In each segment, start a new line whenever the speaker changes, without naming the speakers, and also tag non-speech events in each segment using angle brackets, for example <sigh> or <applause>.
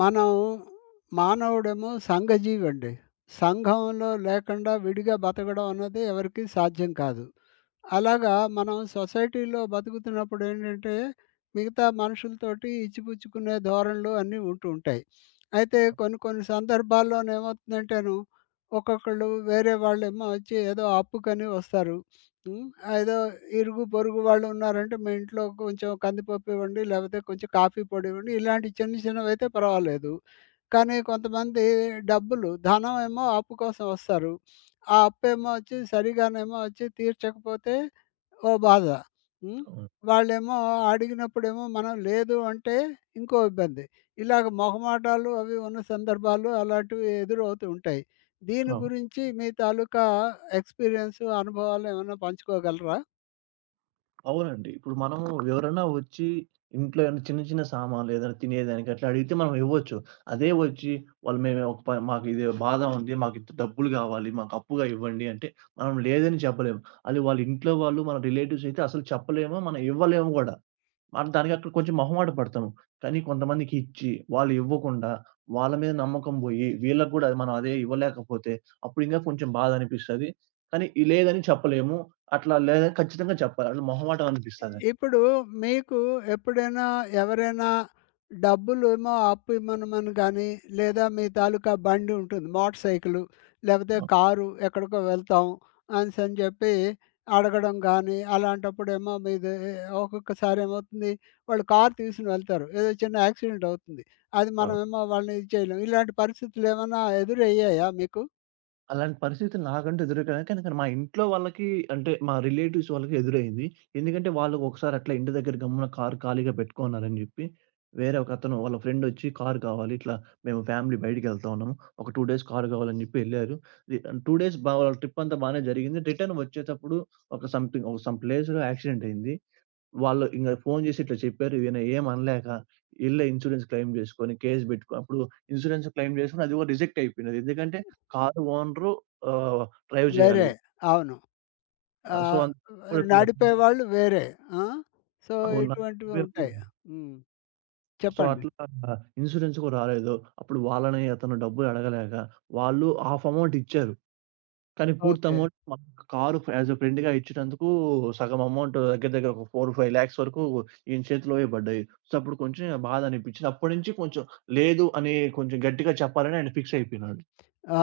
మనం మానవుడేమో సంఘజీవి అండి. సంఘంలో లేకుండా విడిగా బతకడం అన్నది ఎవరికీ సాధ్యం కాదు. అలాగా మనం సొసైటీలో బతుకుతున్నప్పుడు ఏంటంటే, మిగతా మనుషులతోటి ఇచ్చిపుచ్చుకునే ధోరణులు అన్నీ ఉంటూ ఉంటాయి. అయితే కొన్ని కొన్ని సందర్భాల్లోనేమవుతుందంటేను, ఒక్కొక్కళ్ళు వేరే వాళ్ళేమో వచ్చి ఏదో అప్పుకని వస్తారు. హ్మ్. ఏదో ఇరుగు, పొరుగు వాళ్ళున్నారంటే, మీ ఇంట్లో కొంచెం కందిపప్పు ఇవ్వండి, లేపోతే కొంచెం కాఫీ పొడి ఇవ్వండి. ఇలాంటి చిన్న చిన్నవైతే పర్వాలేదు. కానీ కొంతమంది డబ్బులు, ధనం ఏమో అప్పు కోసం వస్తారు. ఆ అప్పేమో వచ్చి సరిగానేమో వచ్చి తీర్చకపోతే ఓ బాధ. హ్మ్.
అవును.
వాళ్ళేమో అడిగినప్పుడేమో మనం లేదు అంటే ఇంకో ఇబ్బంది. ఇలాగ మొహమాటాలు అవి ఉన్న సందర్భాలు అలాంటివి ఎదురవుతూ ఉంటాయి. దీని
అవును.
గురించి మీ తాలూకా ఎక్స్‌పీరియన్స్, అనుభవాలు ఏమైనా పంచుకోగలరా?
అవునండి. ఇప్పుడు మనము ఎవరైనా వచ్చి ఇంట్లో ఏమైనా చిన్న చిన్న సామాన్లు ఏదైనా తినేదానికి అట్లా అడిగితే మనం ఇవ్వచ్చు. అదే వచ్చి వాళ్ళు మేము ఒక ప మాకు ఇది బాధ ఉంది. మాకు ఇంత డబ్బులు కావాలి. మాకు అప్పుగా ఇవ్వండి అంటే మనం లేదని చెప్పలేము. అది వాళ్ళ ఇంట్లో వాళ్ళు మన రిలేటివ్స్ అయితే అసలు చెప్పలేము. మనం ఇవ్వలేము కూడా. మనం దానికి అక్కడ కొంచెం మొహమాట పడతాము. కానీ కొంతమందికి ఇచ్చి, వాళ్ళు ఇవ్వకుండా, వాళ్ళ మీద నమ్మకం పోయి, వీళ్ళకి గూడా మనం అదే ఇవ్వలేకపోతే, అప్పుడు ఇంకా కొంచెం బాధ అనిపిస్తది. కానీ ఈ లేదని చెప్పలేము. అట్లా లేదని ఖచ్చితంగా చెప్పాలి. అట్లా మొహమాటం అనిపిస్తది.
ఇప్పుడు మీకు ఎప్పుడైనా ఎవరైనా డబ్బులు ఏమో అప్పు ఇమ్మనమని కానీ, లేదా మీ తాలూకా బండి ఉంటుంది. మోటార్ సైకిలు, లేకపోతే
అవును.
కారు ఎక్కడికో వెళ్తాం అనేసని చెప్పి అడగడం గానీ, అలాంటప్పుడేమో మీది ఒక్కొక్కసారి ఏమవుతుంది, వాళ్ళు కారు తీసుకొని వెళ్తారు. ఏదో చిన్న యాక్సిడెంట్ అవుతుంది. అది
అవును.
మనమేమో వాళ్ళని ఇది చేయలేం. ఇలాంటి పరిస్థితులేమన్నా ఎదురయ్యాయా మీకు?
అలాంటి పరిస్థితి నాకంటూ ఎదురకాలేదు. కానీ అక్కడ మా ఇంట్లో వాళ్ళకి అంటే మా రిలేటివ్స్ వాళ్ళకి ఎదురైంది. ఎందుకంటే వాళ్ళు ఒకసారి అట్లా ఇంటి దగ్గర గమ్మున కారు ఖాళీగా పెట్టుకున్నారని జెప్పి, వేరే ఒకతను వాళ్ళ ఫ్రెండొచ్చి కారు కావాలి ఇట్లా మేము ఫ్యామిలీ బయటికెళ్తా ఉన్నాము. ఒక 2 డేస్ కారు కావాలని జెప్పి ఎళ్లారు. రి 2 డేస్ వాళ్ళ ట్రిప్ అంతా బానే జరిగింది. రిటర్న్ వచ్చేటప్పుడు ఒక సమ్ ప్లేస్‌లో యాక్సిడెంట్ అయింది. వాళ్ళు ఇంగ ఫోను జేసి ఇట్లా చెప్పారు. ఈయన ఏమనలేక ఎళ్ళి ఇన్స్యూరెన్స్ క్లెయిమ్ జేసుకొని కేస్ బెట్టుకొని అప్పుడు ఇన్స్యూరెన్స్ క్లెయిమ్ జేసుకొని అది గూడా రిజెక్ట్ అయిపోయినది. ఎందుకంటే కారు ఓనరు ఆహ్, డ్రైవ్ జేయాలి.
వేరే. అవును. ఆ!
సో, అందుకు కూడా క్లియర్
నడిపేవాళ్ళు వేరే. ఆ! సో,
అవును. నాకు
ఇటువంటివి
నువ్వే ముందు
ఉంటాయి. హ్మ్.
సో,
చెప్పండి.
అట్లా ఇన్స్యూరెన్స్ గూడా రాలేదు. అప్పుడు వాళ్ళని అతను డబ్బులు అడగలేక వాళ్ళు హాఫ్ అమౌంట్ ఇచ్చారు. కానీ పూర్తి
ఓకే.
అమౌంట్ మనకు కారు యాస్ ఎ ఫ్రెండ్‌గా ఇచ్చినందుకు సగం అమౌంట్ దగ్గర దగ్గర ఒక 4, 5 లాక్స్ వరకు ఈయన చేతిలోవే పడ్డాయి. సో, అప్పుడు కొంచెం బాధ అనిపించింది. అప్పటి నుంచి కొంచెం లేదు అని కొంచెం గట్టిగా చెప్పాలని ఆయన ఫిక్స్ అయిపోయినాడు.
ఆ!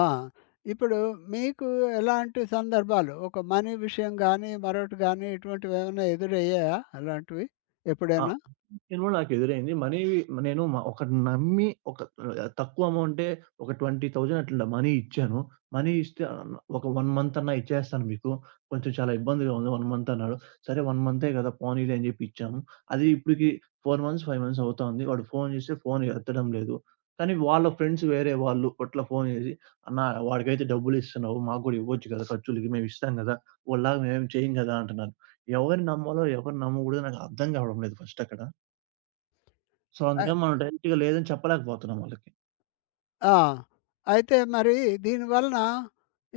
ఇప్పుడు మీకు ఎలాంటి సందర్భాలు ఒక మనీ విషయం గానీ, మరొకటి గానీ ఇటువంటివేమన్నా ఎదురయ్యాయా అలాంటివి
ఆ!
ఎప్పుడైనా?
సినిమా నాకెదురైంది. మనీ నేను ఒకడిని నమ్మి ఒక తక్కువ అమౌంటే ఒక 20,000 అట్లా మనీ ఇచ్చాను. మనీ ఇస్తే ఒక 1 మంత్ అన్నా ఇచ్చేస్తాను మీకు. కొంచెం చాలా ఇబ్బందిగా ఉంది 1 మంత్ అన్నాడు. సరే 1 మంతే కదా! పోనీలే అని చెప్పి ఇచ్చాము. అది ఇప్పటికి 4 మంత్స్, 5 మంత్స్ అవుతా ఉంది. వాడు ఫోన్ చేస్తే ఫోన్ ఎత్తడం లేదు. కానీ వాళ్ళ ఫ్రెండ్స్ వేరే వాళ్ళు అట్లా ఫోన్ చేసి, "అన్నా వాడికైతే డబ్బులిస్తున్నావు. మాకు కూడా ఇవ్వొచ్చు కదా! ఖర్చులకి. మేమిస్తాం కదా! వాడిలాగా మేమేం చేయం కదా!" అంటున్నారు. ఎవరిని నమ్మాలో, ఎవరిని నమ్మకూడదో నాకు అర్థం కావడం లేదు ఫస్ట్ అక్కడ. సో,
అ
అందుకని మనం డైరెక్ట్‌గా లేదని చెప్పలేకపోతున్నాం వాళ్ళకి.
ఆ! అయితే మరి దీనివలన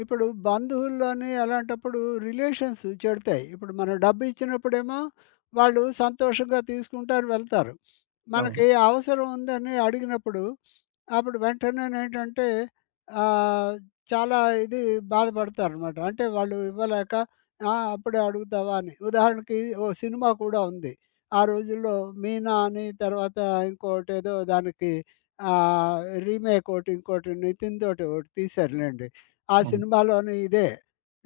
ఇప్పుడు బంధువుల్లోని అలాంటప్పుడు రిలేషన్స్ చెడతాయి. ఇప్పుడు మనం డబ్బు ఇచ్చినప్పుడేమో వాళ్ళు సంతోషంగా తీసుకుంటారు, వెళ్తారు. మనకి
అవును.
అవసరం ఉందని అడిగినప్పుడు అప్పుడు వెంటనేనేంటంటే ఆహ్, చాలా ఇది బాధపడతారనమాట. అంటే వాళ్ళు ఇవ్వలేక ఆ! అప్పుడే అడుగుతావా అని. ఉదాహరణకి ఓ సినిమా కూడా ఉంది. ఆ రోజుల్లో 'మీనా' అని తర్వాత ఇంకోటేదో దానికి రీమేక్ ఒకటి, ఇంకోటి 'నితిన్‌తోటి' ఒకటి తీశారులెండి. ఆ
అవును.
సినిమాలోని ఇదే.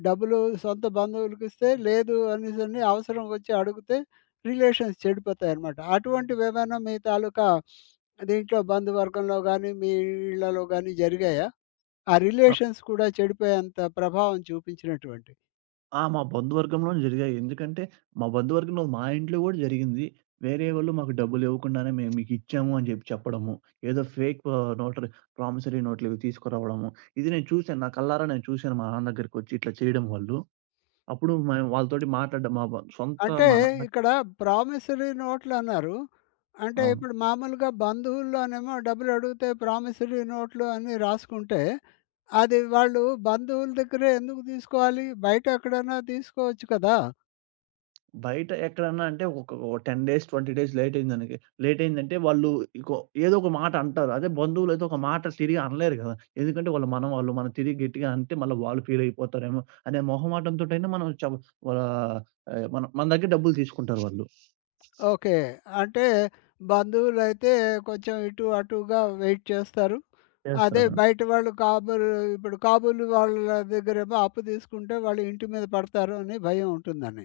డబ్బులు సొంత బంధువులకిస్తే లేదు అనేసని అవసరం వచ్చి అడిగితే రిలేషన్స్ చెడిపోతాయనమాట. అటువంటివేమైనా మీ తాలూకా దీంట్లో బంధువర్గంలో గానీ, మీ ఇళ్ళలో గానీ జరిగాయా? ఆ
ఆ!
రిలేషన్స్ కూడా చెడిపోయేంత ప్రభావం చూపించినటువంటివి.
ఆ! మా బంధువర్గంలోనే జరిగాయి. ఎందుకంటే, మా బంధువర్గంలో మా ఇంట్లో కూడా జరిగింది. వేరే వాళ్ళు మాకు డబ్బులు ఇవ్వకుండానే మేము మీకు ఇచ్చాము అని చెప్పి చెప్పడము. ఏదో ఫేక్ నోటరీ ప్రామిసరీ నోట్‌లు ఇవి తీసుకురావడము. ఇది నేను చూసాను. నా కళ్ళారా నేను చూసాను మా నాన్న దగ్గరికొచ్చి ఇట్లా చేయడం వాళ్ళు. అప్పుడు మేము వాళ్ళతోటి మాట్లాడ్డం మా సొంత
అంటే
మా నాన్న
ఇక్కడ ప్రామిసరీ నోట్లన్నారు. అంటే
అవును.
ఇప్పుడు మామూలుగా బంధువుల్లోనేమో డబ్బులడిగితే ప్రామిసరీ నోట్లు అని రాసుకుంటే అది వాళ్ళు బంధువుల దగ్గరే ఎందుకు తీసుకోవాలి? బయట ఎక్కడైనా తీసుకోవచ్చు కదా!
బయట ఎక్కడన్నా అంటే ఒక ఓ 10 డేస్, 20 డేస్ లేటయిందనకి. లేటయిందంటే వాళ్ళు ఇకో ఏదో ఒక మాట అంటారు. అదే బంధువులైతే ఒక మాట తిరిగి అనలేరు గదా! ఎందుకంటే వాళ్ళు మనవాళ్ళు. మనం తిరిగి గట్టిగా అంటే మళ్ళా వాళ్ళు ఫీలయిపోతారేమో అనే మొహమాటంతోటైనా మనం ఆహ్, మన మన దగ్గర డబ్బులు తీసుకుంటారు వాళ్ళు.
ఓకే. అంటే బంధువులైతే కొంచెం ఇటు అటుగా వెయిట్ చేస్తారు. అదే
చేస్తారు.
బయట వాళ్ళు కాబూలు ఇప్పుడు కాబూలు వాళ్ళ దగ్గరేమో అప్పు తీసుకుంటే వాళ్ళు ఇంటి మీద పడతారు అని భయం ఉంటుందని.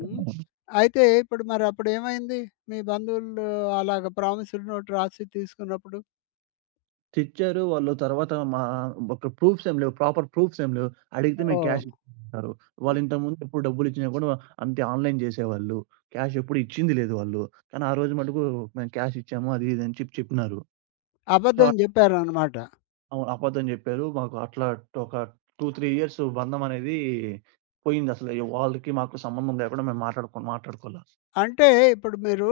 హ్మ్. అయితే ఇప్పుడు మరి అప్పుడేమైంది? మీ బంధువులు అలాగ ప్రామిసరీ నోట్ రాసి తీసుకున్నప్పుడు?
తెచ్చారు. వాళ్ళు తర్వాత మా ఒక ప్రూఫ్స్ ఏం లేవు. ప్రాపర్ ప్రూఫ్స్ ఏం లేవు. అడిగితే మేము
ఓహ్!
క్యాష్ హ్మ్. ఇచ్చారు. వాళ్ళు ఇంతకుముందు ఎప్పుడు డబ్బులిచ్చినా కూడా అంతే ఆన్‌లైన్ జేసేవాళ్ళు. క్యాష్ ఎప్పుడు ఇచ్చింది లేదు వాళ్ళు. కానీ ఆ రోజు మటుకు మేము క్యాష్ ఇచ్చాము. అది ఇది అని చెప్పి చెప్పినారు. సో,
అబద్ధం చెప్పారనమాట.
అవును. అబద్ధం జెప్పారు. మాకు అట్లా ఒక 2, 3 ఇయర్స్ బంధం అనేది పోయిందసలు. వాళ్ళకి మాకు సంబంధం లేకుండా మేము మాట్లాడుకోలా.
అంటే ఇప్పుడు మీరు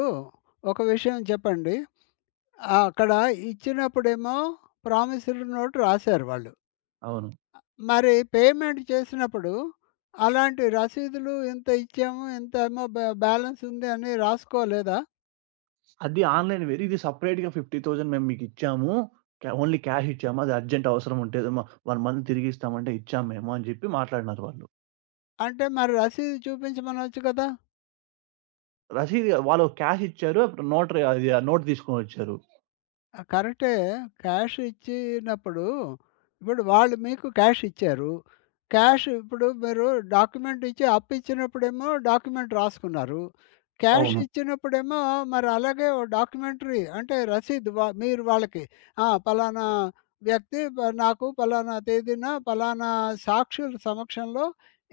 ఒక విషయం చెప్పండి. ఆ! అక్కడ ఇచ్చినప్పుడేమో ప్రామిసరీ నోట్ రాశారు వాళ్ళు.
అవును.
మరి పేమెంట్ చేసినప్పుడు అలాంటి రసీదులు ఇంత ఇచ్చాము, ఇంత ఏమో బ్యాలెన్స్ ఉంది అని రాసుకోలేదా?
అది ఆన్‌లైన్ వేరు. ఇది సెపరేట్‌గా 50,000 మేము మీకిచ్చాము. ఓన్లీ క్యాష్ ఇచ్చాము. అది అర్జెంట్ అవసరం ఉంటే 1 మంత్ తిరిగిస్తామంటే ఇచ్చాం మేము అని చెప్పి మాట్లాడినారు వాళ్ళు.
అంటే మరి రసీదు చూపించమనొచ్చు కదా!
రసీదు వాళ్ళు క్యాష్ ఇచ్చారు. అప్పుడు నోట్ అది ఆ నోట్ తీసుకొనొచ్చారు.
ఆ! కరెక్టే. క్యాష్ ఇచ్చినప్పుడు ఇప్పుడు వాళ్ళు మీకు క్యాష్ ఇచ్చారు. క్యాష్ ఇప్పుడు మీరు డాక్యుమెంట్ ఇచ్చి అప్పిచ్చినప్పుడేమో డాక్యుమెంట్ రాసుకున్నారు. క్యాష్
అవును.
ఇచ్చినప్పుడేమో మరి అలాగే ఓ డాక్యుమెంటరీ అంటే రసీదు మీరు వాళ్ళకి ఆ! పలానా వ్యక్తి నాకు పలానా తేదీన పలానా సాక్షుల సమక్షంలో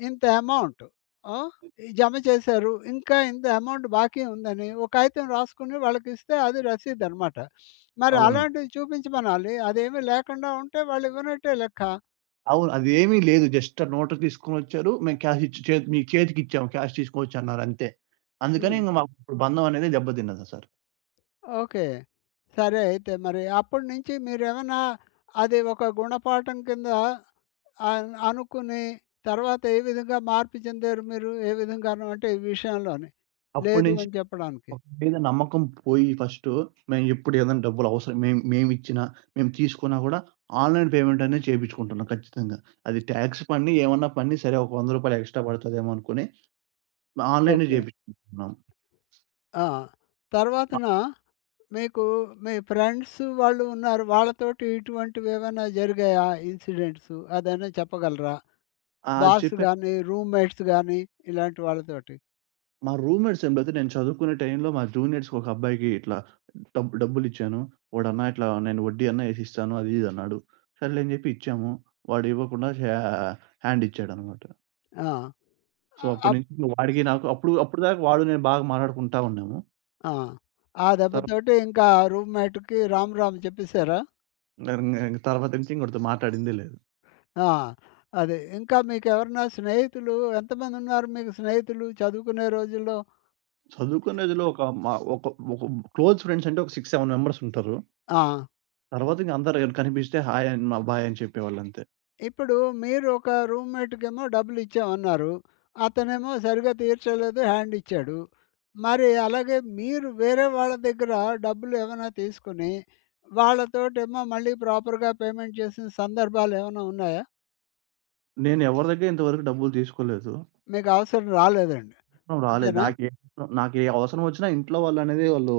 ఇంత అమౌంట్ ఆ! ఈ జమ చేశారు. ఇంకా ఇంత అమౌంట్ బాకీ ఉందని ఒక కాగితం రాసుకొని వాళ్ళకిస్తే అది రసీదనమాట. మరి
అవును.
అలాంటివి చూపించమనాలి. అదేమీ లేకుండా ఉంటే వాళ్ళు ఇవ్వనట్టే లెక్క.
అవును. అదేమీ లేదు. జస్ట్ ఆ నోట్ తీసుకొనొచ్చారు. మేము క్యాష్ ఇచ్చి చేతికిచ్చాము. క్యాష్ తీసుకోవచ్చు అన్నారు అంతే. అందుకని
హ్మ్.
ఇంక మాకు బంధం అనేది దెబ్బతిన్నది సార్.
ఓకే. సరే అయితే మరి అప్పటి నుంచి మీరేమన్నా అది ఒక గుణపాఠం కింద అనుకుని తర్వాత ఏ విధంగా మార్పు చెందారు మీరు? ఏ విధంగాను అంటే ఈ విషయంలోని? లేదు
అప్పటినుంచి
అని చెప్పడానికి.
ఒక మీద నమ్మకం పోయి ఫస్టు, మేము ఎప్పుడు ఏదైనా డబ్బులు అవసరం మేము మేమిచ్చినా, మేము తీసుకున్నా గూడా ఆన్‌లైన్ పేమెంట్ అనేది చేపించుకుంటున్నాం ఖచ్చితంగా. అది టాక్స్ పడని, ఏమన్నా పడని సరే ఒక రూ. 100 ఎక్స్‌ట్రా పడతదేమో అనుకుని ఆన్‌లైనే
ఓకే.
చేపించుకుంటున్నాం.
ఆ! తర్వాతన
ఆహ్,
మీకు మీ ఫ్రెండ్స్ వాళ్ళు ఉన్నారు. వాళ్ళతోటి ఇటువంటివేవైనా జరిగాయా ఇన్సిడెంట్స్? అదేనా చెప్పగలరా?
అది
బాస్
చెప్పా
గాని, రూమ్‌మేట్స్ గాని ఇలాంటి వాళ్ళతోటి.
మా రూమ్‌మేట్స్ ఎంబటే నేను చదువుకునే టైంలో మా జూనియర్స్‌కి ఒక అబ్బాయికి ఇట్లా డబ్బులిచ్చాను. "వాడన్నా ఇట్లా నేను వడ్డీ అన్నా ఏసిస్తాను" అది ఇది అన్నాడు. సర్లే అని జెప్పి ఇచ్చాము. వాడు ఇవ్వకుండా హ్యాండ్ ఇచ్చాడనమాట.
ఆ!
సో, అప్పటి
అప్
నుంచి ఇంక వాడికి నాకు అప్పుడు అప్పుడు దాకా వాడు నేను బాగా మాట్లాడుకుంటా ఉన్నాము.
ఆ! ఆ
తర్వా
దెబ్బతోటి ఇంకా రూమ్‌మేట్‌కి రామ్ రామ్ చెప్పేసారా?
ఇంగ తర్వాత నుంచి ఇంకొకడితో మాట్లాడిందే లేదు.
ఆ! అదే. ఇంకా మీకెవరన్నా స్నేహితులు ఎంతమందున్నారు మీకు స్నేహితులు చదువుకునే రోజుల్లో?
చదువుకునే రోజుల్లో ఒక మా ఒక ఒక క్లోజ్ ఫ్రెండ్స్ అంటే ఒక 6, 7 మెంబర్స్ ఉంటారు.
ఆ!
తర్వాత ఇంక అందరూ ఎవరు కనిపిస్తే హాయ్ అని మా బాయ్ అని చెప్పేవాళ్ళంతే.
ఇప్పుడు మీరు ఒక రూమ్‌మేట్‌కేమో డబ్బులిచ్చామన్నారు. అతనేమో సరిగ్గా తీర్చలేదు హ్యాండ్ ఇచ్చాడు. మరి అలాగే మీరు వేరే వాళ్ళ దగ్గర డబ్బులు ఏమైనా తీసుకొని, వాళ్ళతోటేమో మళ్ళీ ప్రాపర్‌గా పేమెంట్ చేసిన సందర్భాలేమైనా ఉన్నాయా?
నేను ఎవరి దగ్గర ఇంతవరకు డబ్బులు తీసుకోలేదు.
మీకు అవసరం రాలేదండి.
అవసరం రాలేదు.
అంతేనా?
నాకే నాకే అవసరం వచ్చినా ఇంట్లో వాళ్ళనేది వాళ్ళు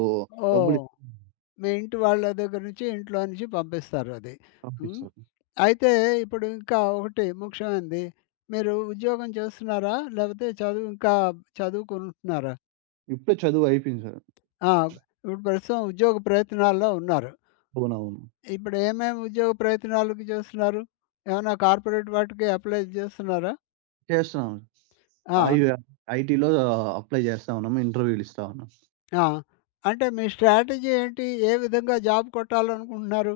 డబ్బులు
ఓహ్!
ఇచ్చి
మీ ఇంటి వాళ్ళ దగ్గర నుంచి, ఇంట్లో నుంచి పంపిస్తారది. హ్మ్.
పంపిస్తారు.
అయితే ఇప్పుడు ఇంకా ఒకటి ముఖ్యమైనది. మీరు ఉద్యోగం చేస్తున్నారా? లేకపోతే చదువు ఇంకా చదువుకుంటున్నారా?
ఇప్పుడే చదువు అయిపోయింది సార్.
ఆ! ఇప్పుడు ప్రస్తుతం ఉద్యోగ ప్రయత్నాల్లో ఉన్నారు.
అవునవును.
ఇప్పుడు ఏమేమి ఉద్యోగ ప్రయత్నాలకి చేస్తున్నారు? ఏమన్నా కార్పొరేట్ వాటికి అప్లై చేస్తున్నారా?
చేస్తున్నాం. ఐ
ఆ!
ఐటీలో అప్లై చేస్తా ఉన్నాము. ఇంటర్వ్యూ‌లిస్తా ఉన్నాం.
ఆ! అంటే మీ స్ట్రాటజీ ఏంటి? ఏ విధంగా జాబ్ కొట్టాలనుకుంటున్నారు?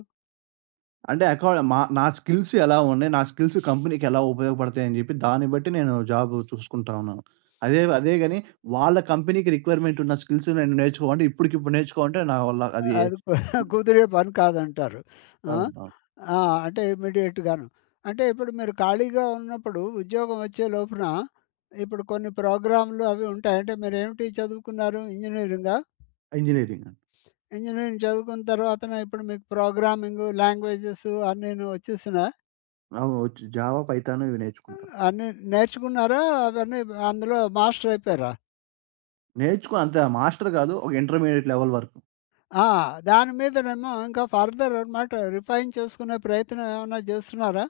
అంటే అకా మా నా స్కిల్స్ ఎలా ఉన్నాయి? నా స్కిల్స్ కంపెనీకి ఎలా ఉపయోగపడతాయని జెప్పి దాన్ని బట్టి నేను జాబ్ చూసుకుంటా ఉన్నాను. అదే అదే గాని వాళ్ళ కంపెనీకి రిక్వైర్‌మెంట్ ఉన్న స్కిల్స్ నేను నేర్చుకోమంటే ఇప్పటికిప్పుడు నేర్చుకోమంటే నా వల్ల అది
అది కు- <laughs> కుదిరే పని కాదంటారు. ఆ!
కాదు. ఆ!
ఆ! అంటే ఇమ్మీడియేట్‌గాను. అంటే ఇప్పుడు మీరు ఖాళీగా ఉన్నప్పుడు ఉద్యోగం వచ్చే లోపున ఇప్పుడు కొన్ని ప్రోగ్రామ్‌లు అవి ఉంటాయి. అంటే మీరేమిటి చదువుకున్నారు? ఇంజినీరింగా?
ఇంజినీరింగ్.
ఇంజినీరింగ్ చదువుకున్న తర్వాతన ఇప్పుడు మీకు ప్రోగ్రామింగు, లాంగ్వేజెస్ అన్నీను వచ్చేసినా?
అవును. వచ్చు. జావా, పైథాన్ ఇవి నేర్చుకుంటా.
అన్నీ నేర్చుకున్నారా? అవన్నీ అందులో మాస్టర్ అయిపోయారా?
నేర్చుకో అంత మాస్టర్ గాదు. ఒక ఇంటర్మీడియేట్ లెవెల్ వరకు.
ఆ! దాని మీదనేమో ఇంకా ఫర్దర్ అనమాట రిఫైన్ చేసుకునే ప్రయత్నం ఏమన్నా చేస్తున్నారా?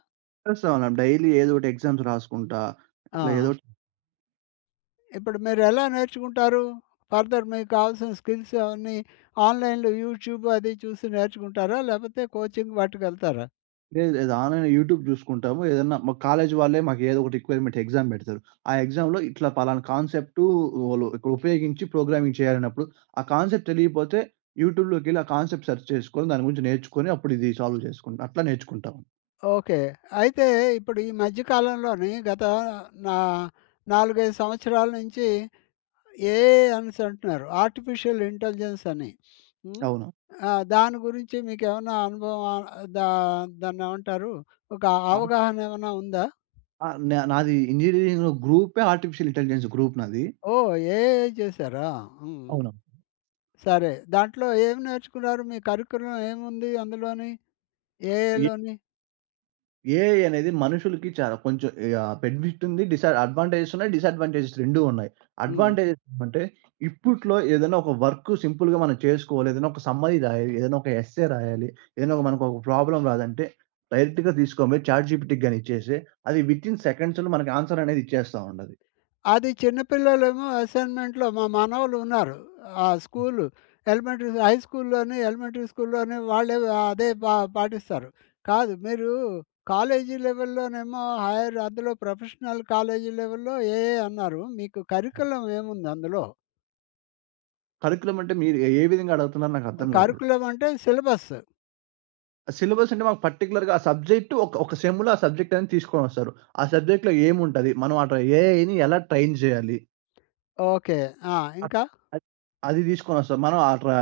చేస్తా ఉన్నాను. డైలీ ఏదో ఒకటి ఎగ్జామ్స్ రాసుకుంటా.
ఆ!
ఇట్లా ఏదో
ఇప్పుడు మీరెలా నేర్చుకుంటారు? ఫర్దర్ మీకు కావాల్సిన స్కిల్స్ అవన్నీ ఆన్‌లైన్‌లో యూట్యూబ్ అది చూసి నేర్చుకుంటారా? లేపోతే కోచింగ్ వాటికెళ్తారా?
లేదు. లేదు. ఆన్‌లైన్‌లో యూట్యూబ్ జూసుకుంటాము. ఏదన్నా మా కాలేజీ వాళ్ళే మాకు ఏదో ఒక రిక్వైర్‌మెంట్ ఎగ్జామ్ బెడతారు. ఆ ఎగ్జామ్‌లో ఇట్లా పలానా కాన్సెప్టు వాళ్ళు ఇక్కడ ఉపయోగించి ప్రోగ్రామింగ్ చేయాలన్నప్పుడు, ఆ కాన్సెప్ట్ తెలియపోతే యూట్యూబ్‌లోకెళ్ళి ఆ కాన్సెప్ట్ సెర్చ్ చేసుకొని, దాని గురించి నేర్చుకొని, అప్పుడు ఇది సాల్వ్ చేసుకుంటా. అట్లా నేర్చుకుంటాం.
ఓకే. అయితే ఇప్పుడు ఈ మధ్య కాలంలోని గత నా 4, 5 సంవత్సరాల నుంచి ఏఐ అనేసి అంటున్నారు. ఆర్టిఫిషియల్ ఇంటెలిజెన్స్ అని. హ్మ్.
అవును.
ఆ! దాని గురించి మీకేమన్నా అనుభవం ఆహ్, దా దాన్నేమంటారు? ఒక
ఆహ్,
అవగాహన ఏమన్నా ఉందా?
ఆహ్, నాది ఇంజినీరింగ్‌లో గ్రూపే ఆర్టిఫిషియల్ ఇంటెలిజెన్స్ గ్రూప్ నాది.
ఓహ్! ఏఐ చేశారా? హ్మ్.
అవును.
సరే. దాంట్లో ఏమి నేర్చుకున్నారు? మీ కరిక్యులం ఏముంది అందులోని? ఏఐలోని?
ఏఐ అనేది మనుషులకి చాలా కొంచెం బెనిఫిట్ ఉంది. డిస అడ్వాంటేజెస్ ఉన్నాయి. డిసడ్వాంటేజెస్ 2 ఉన్నాయి.
హ్మ్.
అడ్వాంటేజెస్ అంటే ఇప్పట్లో ఏదైనా ఒక వర్క్ సింపుల్‌గా మనం చేసుకోవాలి. ఏదైనా ఒక సమ్మరీ రాయాలి. ఏదైనా ఒక ఎస్సే రాయాలి. ఏదైనా ఒక మనకు ఒక ప్రాబ్లమ్ రాదంటే డైరెక్ట్‌గా తీసుకొని చాట్ జీపీటీకి గాని ఇచ్చేసి అది వితిన్ సెకండ్స్‌లో మనకి ఆన్సర్ అనేది ఇచ్చేస్తా ఉంటది.
అది చిన్న పిల్లలేమో అసైన్‌మెంట్‌లో మా మనవలున్నారు. ఆ స్కూలు ఎలిమెంటరీ హై స్కూల్లోని, ఎలిమెంటరీ స్కూల్లోని వాళ్ళే అదే పాటిస్తారు. కాదు మీరు కాలేజీ లెవెల్‌లోనేమో హైర్ అందులో ప్రొఫెషనల్ కాలేజీ లెవెల్‌లో ఏఏ అన్నారు. మీకు కరిక్యులం ఏముంది అందులో?
కరిక్యులమ్ అంటే మీరు ఏ విధంగా అడుగుతున్నారో నాకు అర్థం కాలేదు.
కరిక్యులం అంటే సిలబస్.
సిలబస్ అంటే మాకు పర్టిక్యులర్‌గా ఆ సబ్జెక్ట్ ఒక ఒక సెమ్‌లో ఆ సబ్జెక్ట్ అనేది తీసుకొనొస్తారు. ఆ సబ్జెక్ట్‌లో ఏముంటది? మనం అటు ఏఐని ఎలా ట్రైన్ చేయాలి?
ఓకే. ఆ!
అద్
ఇంకా?
అద్ అది తీసుకొనొస్తారు. మనం అట్లా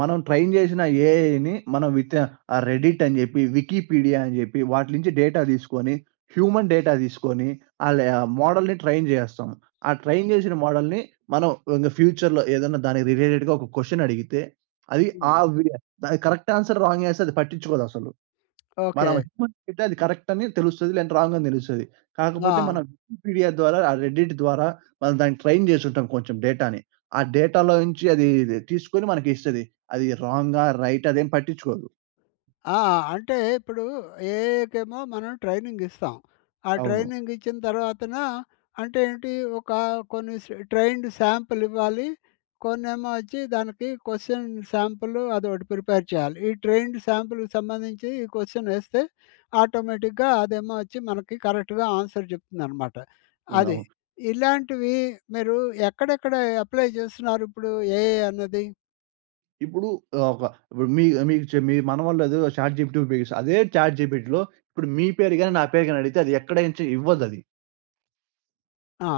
మనం ట్రైన్ చేసిన ఏఐని మనం విత్ రెడిట్ అని చెప్పి, వికీపీడియా అని చెప్పి వాటి నుంచి డేటా తీసుకొని, హ్యూమన్ డేటా తీసుకొని, ఆళ్ళ మోడల్‌ని ట్రైన్ చేస్తాం. ఆ ట్రైన్ చేసిన మోడల్‌ని మనం ఇంగ ఫ్యూచర్‌లో ఏదన్నా దానికి రిలేటెడ్‌గా ఒక క్వెషన్ అడిగితే, అది ఆ
హ్మ్.
వి దానికి కరెక్ట్ ఆన్సర్, రాంగ్ ఆన్సర్ అది పట్టించుకోదసలు.
ఓకే.
మనం హ్యూమన్ అయితే అది కరెక్ట్ అని తెలుస్తది. లేదంటే రాంగ్ అని తెలుస్తది.
ఆ!
కాకపోతే మనం వికీపీడియా ద్వారా, ఆ రెడ్డిట్ ద్వారా మనం దాన్ని ట్రైన్ చేసుంటాం కొంచెం డేటాని. ఆ డేటాలో నుంచి అది తీసుకొని మనకి ఇస్తది. అది రాంగా, రైటా అదేం పట్టించుకోదు.
ఆ! అంటే ఇప్పుడు ఏఐకేమో మనం ట్రైనింగ్ ఇస్తాం. ఆ
అవును.
ట్రైనింగ్ ఇచ్చిన తర్వాతన అంటే ఏంటి ఒక కొన్ని స్ ట్రైన్డ్ శాంపుల్ ఇవ్వాలి. కొన్నేమో వచ్చి దానికి క్వెషన్ శాంపుల్ అదొకటి ప్రిపేర్ చేయాలి. ఈ ట్రైన్డ్ శాంపుల్‌కి సంబంధించి ఈ క్వెషన్ ఏస్తే ఆటోమేటిక్‌గా అదేమో వచ్చి మనకి కరెక్ట్‌గా ఆన్సర్ చెప్తుందనమాట. అది.
అవును.
ఇలాంటివి మీరు ఎక్కడెక్కడ అప్లై చేస్తున్నారు ఇప్పుడు ఏఐ అన్నది?
ఇప్పుడు ఒక ఇప్పుడు మీ మీకు మీ మనవళ్ళు ఏదో చాట్ జీపీటీ ఉపయోగిస్తారు. అదే చాట్ జీపీటీలో ఇప్పుడు మీ పేరు గాని, నా పేరు గాని అడిగితే అది ఎక్కడ నుంచి ఇవ్వదది.
ఆ!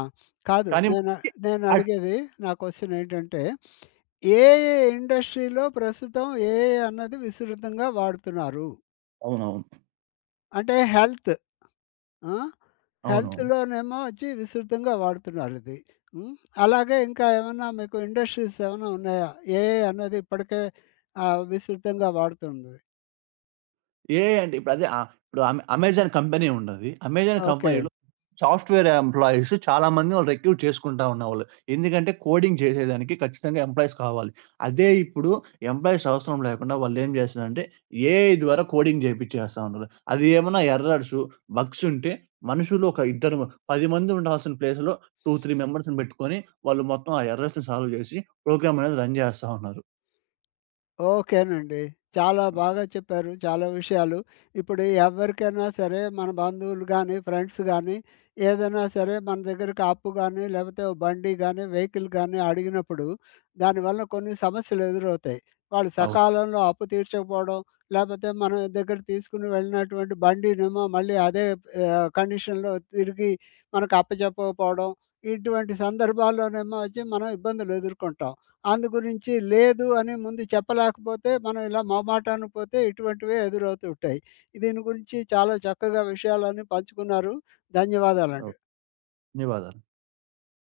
కాదు.
కానీ
నేను
మనకి
నేను
అట్
అడిగేది నా క్వెషన్ ఏంటంటే, ఏ ఏ ఇండస్ట్రీలో ప్రస్తుతం ఏఐ అన్నది విస్తృతంగా వాడుతున్నారు?
అవునవును.
అంటే హెల్త్ ఆ!
అవునవును.
హెల్త్‌లోనేమో వచ్చి విస్తృతంగా వాడుతున్నారు ఇది. హ్మ్. అలాగే ఇంకా ఏమన్నా మీకు ఇండస్ట్రీస్ ఏమన్నా ఉన్నాయా? ఏఐ అన్నది ఇప్పటికే విస్తృతంగా వాడుతుంది?
ఏఐ అంటే ఇప్పుడు అదే ఇప్పుడు అమెజాన్ కంపెనీ ఉన్నది. Amazon
okay.
కంపెనీలో సాఫ్ట్‌వేర్ ఎంప్లాయీస్ చాలామంది వాళ్ళు రిక్రూట్ చేసుకుంటా ఉన్నవాళ్ళు. ఎందుకంటే కోడింగ్ చేసేదానికి ఖచ్చితంగా ఎంప్లాయీస్ కావాలి. అదే ఇప్పుడు ఎంప్లాయీస్ అవసరం లేకుండా వాళ్ళేం చేస్తున్నారంటే ఏఐ ద్వారా కోడింగ్ చేపిచ్చేస్తా ఉన్నారు. అది ఏమన్నా ఎర్రర్సు, బగ్స్ ఉంటే మనుషులు ఒక ఇద్దరు 10 మంది ఉండాల్సిన ప్లేస్‌లో 2, 3 మెంబర్స్‌ని పెట్టుకొని వాళ్ళు మొత్తం ఆ ఎర్రర్స్‌ని సాల్వ్ చేసి ప్రోగ్రామ్ అనేది రన్ చేస్తా ఉన్నారు.
ఓకేనండి. చాలా బాగా చెప్పారు. చాలా విషయాలు. ఇప్పుడు ఎవరికైనా సరే మన బంధువులు గానీ, ఫ్రెండ్స్ గానీ, ఏదైనా సరే మన దగ్గరకి అప్పు గానీ, లేకపోతే ఓ బండి గానీ, వెహికల్ గానీ అడిగినప్పుడు దానివల్ల కొన్ని సమస్యలు ఎదురవుతాయి. వాళ్ళు
అవును.
సకాలంలో అప్పు తీర్చకపోవడం, లేకపోతే మన దగ్గర తీసుకుని వెళ్ళినటువంటి బండినేమో మళ్ళీ అదే కండిషన్‌లో తిరిగి మనకు అప్పజెప్పకపోవడం, ఇటువంటి సందర్భాల్లోనేమో వచ్చి మనం ఇబ్బందులు ఎదుర్కొంటాం. అందు గురించి లేదు అని ముందు చెప్పలేకపోతే మనం ఇలా మొహమాటానికి పోతే ఇటువంటివే ఎదురవుతూ ఉంటాయి. దీని గురించి చాలా చక్కగా విషయాలన్నీ పంచుకున్నారు. ధన్యవాదాలండి.
అవును. ధన్యవాదాలు.